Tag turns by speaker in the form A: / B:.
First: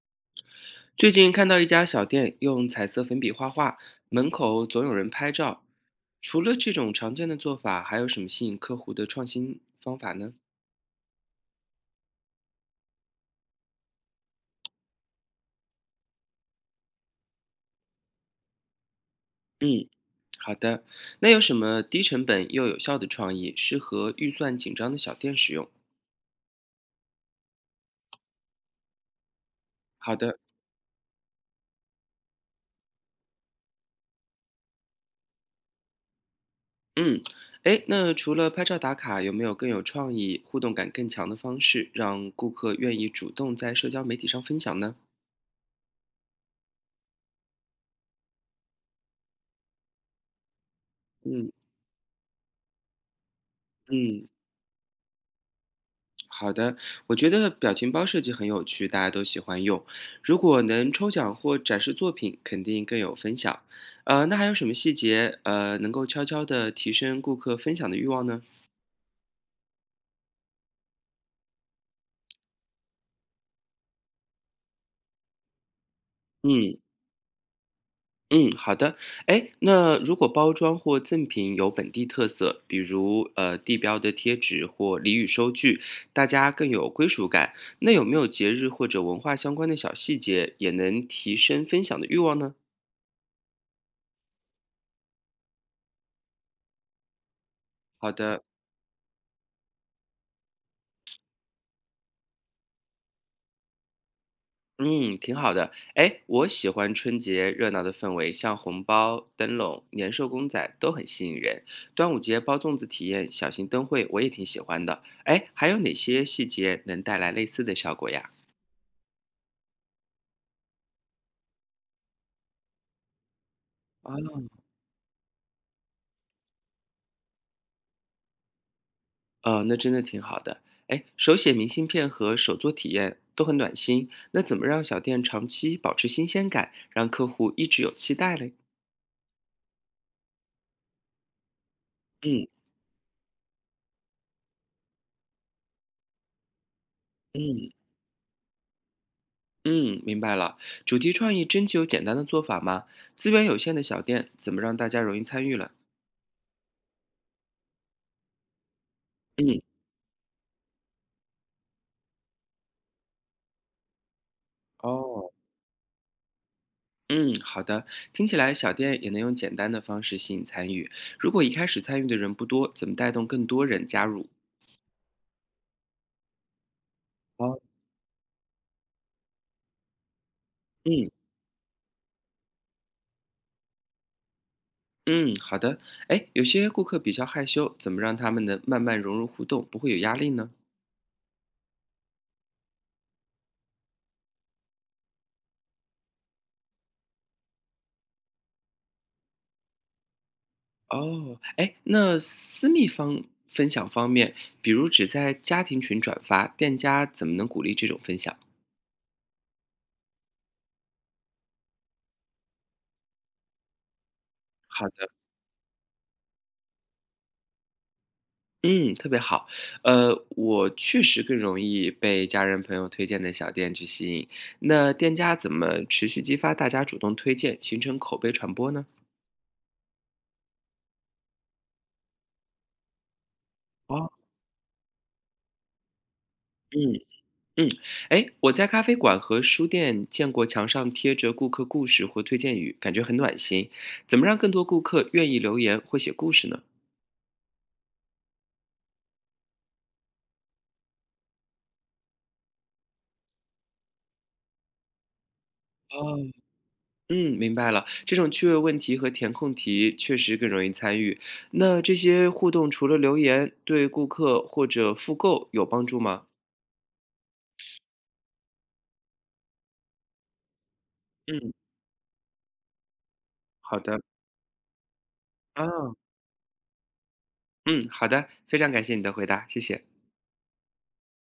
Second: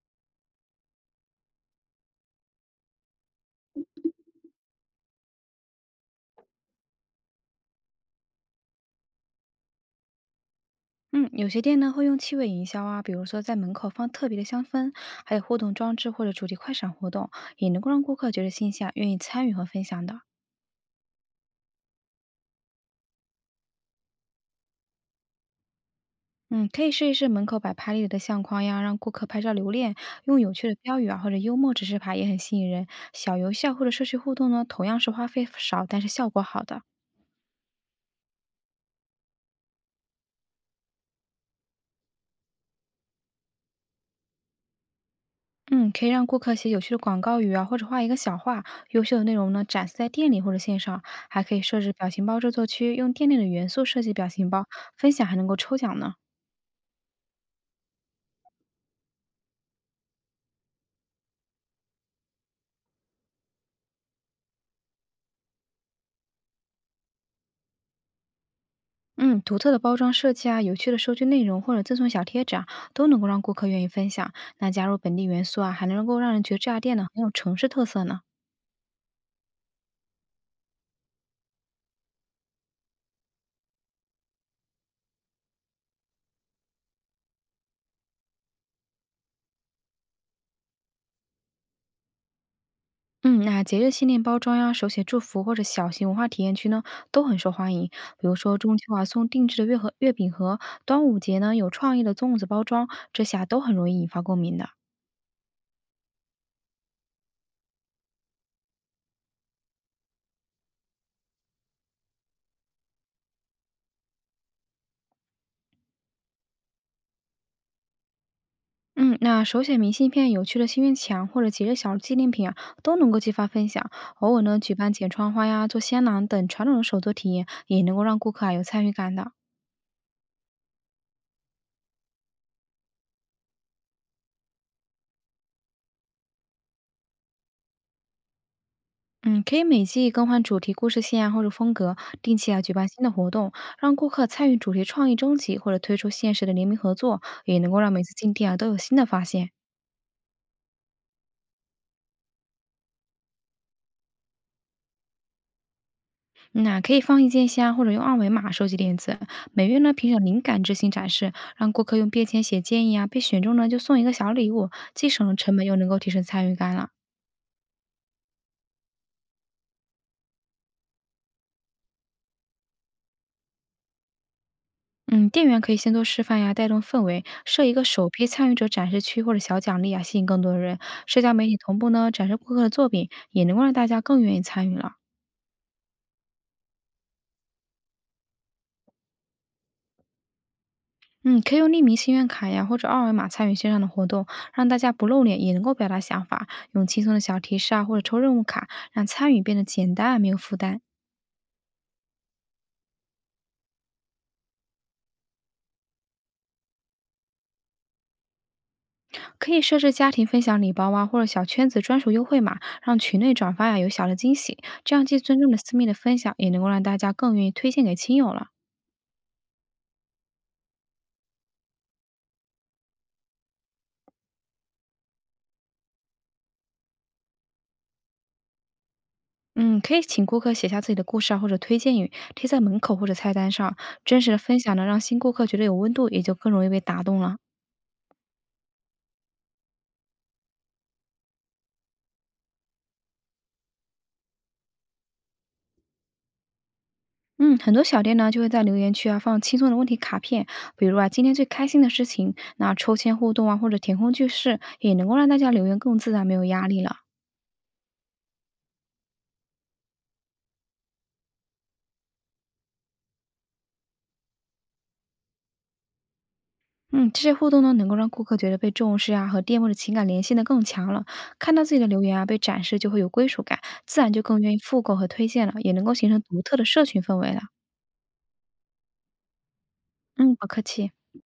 A: 最近看到一家小店用彩色粉笔画画，门口总有人拍照。除了这种常见的做法，还有什么吸引客户的创新方法呢？
B: 嗯，有些店呢会用气味营销啊，比如说在门口放特别的香氛，还有互动装置或者主题快闪活动，也能够让顾客觉得新鲜，愿意参与和分
A: 嗯，
B: 享的。
A: 好的。那有什么低成本又有效的创意，适合预算紧张的小店使用？
B: 嗯，可以试一试门口摆拍立得的相框呀，让顾客拍照留恋，
A: 好的，
B: 用有趣的标语啊或者幽默指示牌也很吸引人。小游戏啊或者社区互动呢，同样是花费少但是效果好的。
A: 嗯，诶，那除了拍照打卡，有没有更有创意、互动感更强的方式，让顾客愿意主动在社交媒体上分享呢？
B: 嗯，可以让顾客写有趣的广告语啊，或者画一个小画，优秀的内容呢展示在店里或者线上，还
A: 嗯
B: 可以设置表情包制作区，用店内的元素设计表
A: 嗯。
B: 情包，分享还能够抽奖呢。
A: 好的，我觉得表情包设计很有趣，大家都喜欢用。如果能抽奖或展示作品，肯定更有分享。那还有什么细节，能够悄悄地提升顾客分享的欲望呢？
B: 嗯，独特的包装设计啊，有趣的收据内容或者赠送小贴纸啊，都能够让顾客愿意分享。那加入本地元素啊，还能够让人觉得这
A: 嗯
B: 家店呢很有城市特色呢。
A: 嗯，好的。哎，那如果包装或赠品有本地特色，比如地标的贴纸或俚语收据，大家更有归属感。那有没有节日或者文化相关的小细节，也能提升分享的欲望呢？
B: 嗯，那节日纪念包装呀、手写祝福或者小型文化体验区呢，都很受欢迎。
A: 好
B: 比如
A: 的。
B: 说中秋啊，送定制的月盒、月饼盒；端午节呢，有创意的粽子包装，这下都很容易引发共鸣的。
A: 嗯，挺好的。哎，我喜欢春节热闹的氛围，像红包、灯笼、年兽公仔都很吸引人。端午节包粽子体验小型灯会，我也挺喜欢的。哎，还有哪些细节能带来类似的效果呀？
B: 嗯，那手写明信片、有趣的心愿墙或者节日小纪念品啊，都能够激发分享。
A: 啊，
B: 偶尔呢，举办剪窗花呀、做香囊等传统的手作体验，也能够让顾客啊有参与感的。
A: 那真的挺好的。哎，手写明信片和手作体验都很暖心。那怎么让小店长期保持新鲜感，让客户一直有期待嘞？
B: 嗯，可以每季更换主题故事线啊，或者风格，定
A: 嗯
B: 期啊举办新的活动，让顾客参与主题创意征集，或者推出限时的联名合作，也能
A: 嗯。
B: 够让每次进店啊都有新的发现。
A: 嗯，明白了。主题创意真就有简单的做法吗？资源有限的小店怎么让大家容易参与了？
B: 嗯那可以放意见箱，或者用二维码收集点子。
A: 嗯，
B: 每月呢评选灵感之星展示，让顾客用便签写建议啊，被选中呢就送一个小礼物，既省
A: 哦，
B: 了成本，又能够提升参与感了。
A: 嗯，好的。听起来小店也能用简单的方式吸引参与。如果一开始参与的人不多，怎么带动更多人加入？
B: 嗯，店员可以先做示范呀，带动氛围，
A: 哦，
B: 设一个首批参与者展示区或者小奖励啊，吸引更多的人。
A: 嗯
B: 社交媒体同步呢，展示顾客的作品，也能够让大家更愿意参与了。
A: 嗯，好的。哎，有些顾客比较害羞，怎么让他们能慢慢融入互动，不会有压力呢？
B: 嗯，可以用匿名心愿卡呀，或者二维码参与线上的活动，让大家不露脸也能够表达想法。用轻松的小提示啊，或者抽任务卡，让参与变得简单没有负担。
A: 哦，哎，那私密方分享方面，比如只在家庭群转发，店家怎么能鼓励这种分享？
B: 可以设置家庭分享礼包啊，或者小圈子专属优惠码，让群内转发呀有小的惊喜。
A: 好
B: 这样
A: 的，
B: 既尊重了私密的分享，也能够让大家更愿意推荐给亲友了。
A: 嗯，特别好。我确实更容易被家人朋友推荐的小店去吸引。那店家怎么持续激发大家主动推荐，形成口碑传播呢？
B: 嗯，可以请顾客写下自己的故事啊，或者推荐语，贴在门口或者菜单上。
A: 哦，
B: 真实的分享呢，让新顾客觉得有温度，也就更容易被
A: 嗯
B: 打动了。
A: 嗯，哎，我在咖啡馆和书店见过墙上贴着顾客故事或推荐语，感觉很暖心。怎么让更多顾客愿意留言或写故事呢？
B: 嗯，很多小店呢就会在留言区啊放轻松的问题卡片，比如啊今天最开心的事情，那抽签互动啊或者填空句式，也能够让大家留言更自
A: 哦
B: 然，没有压力了。
A: 嗯，明白了。这种趣味问题和填空题确实更容易参与。那这些互动除了留言，对顾客或者复购有帮助吗？
B: 嗯，这些互动呢能够让顾客觉得被重视啊，和店铺的情感联系的更强了。
A: 嗯，
B: 看到自己的留言啊被展示，就会有归属感，
A: 好
B: 自
A: 的。
B: 然就更愿意复购和推荐了，
A: 啊，
B: 也能够形成独特的社群氛围了。
A: 嗯，好的，非常感谢你的回答，谢谢。
B: 嗯，不客气。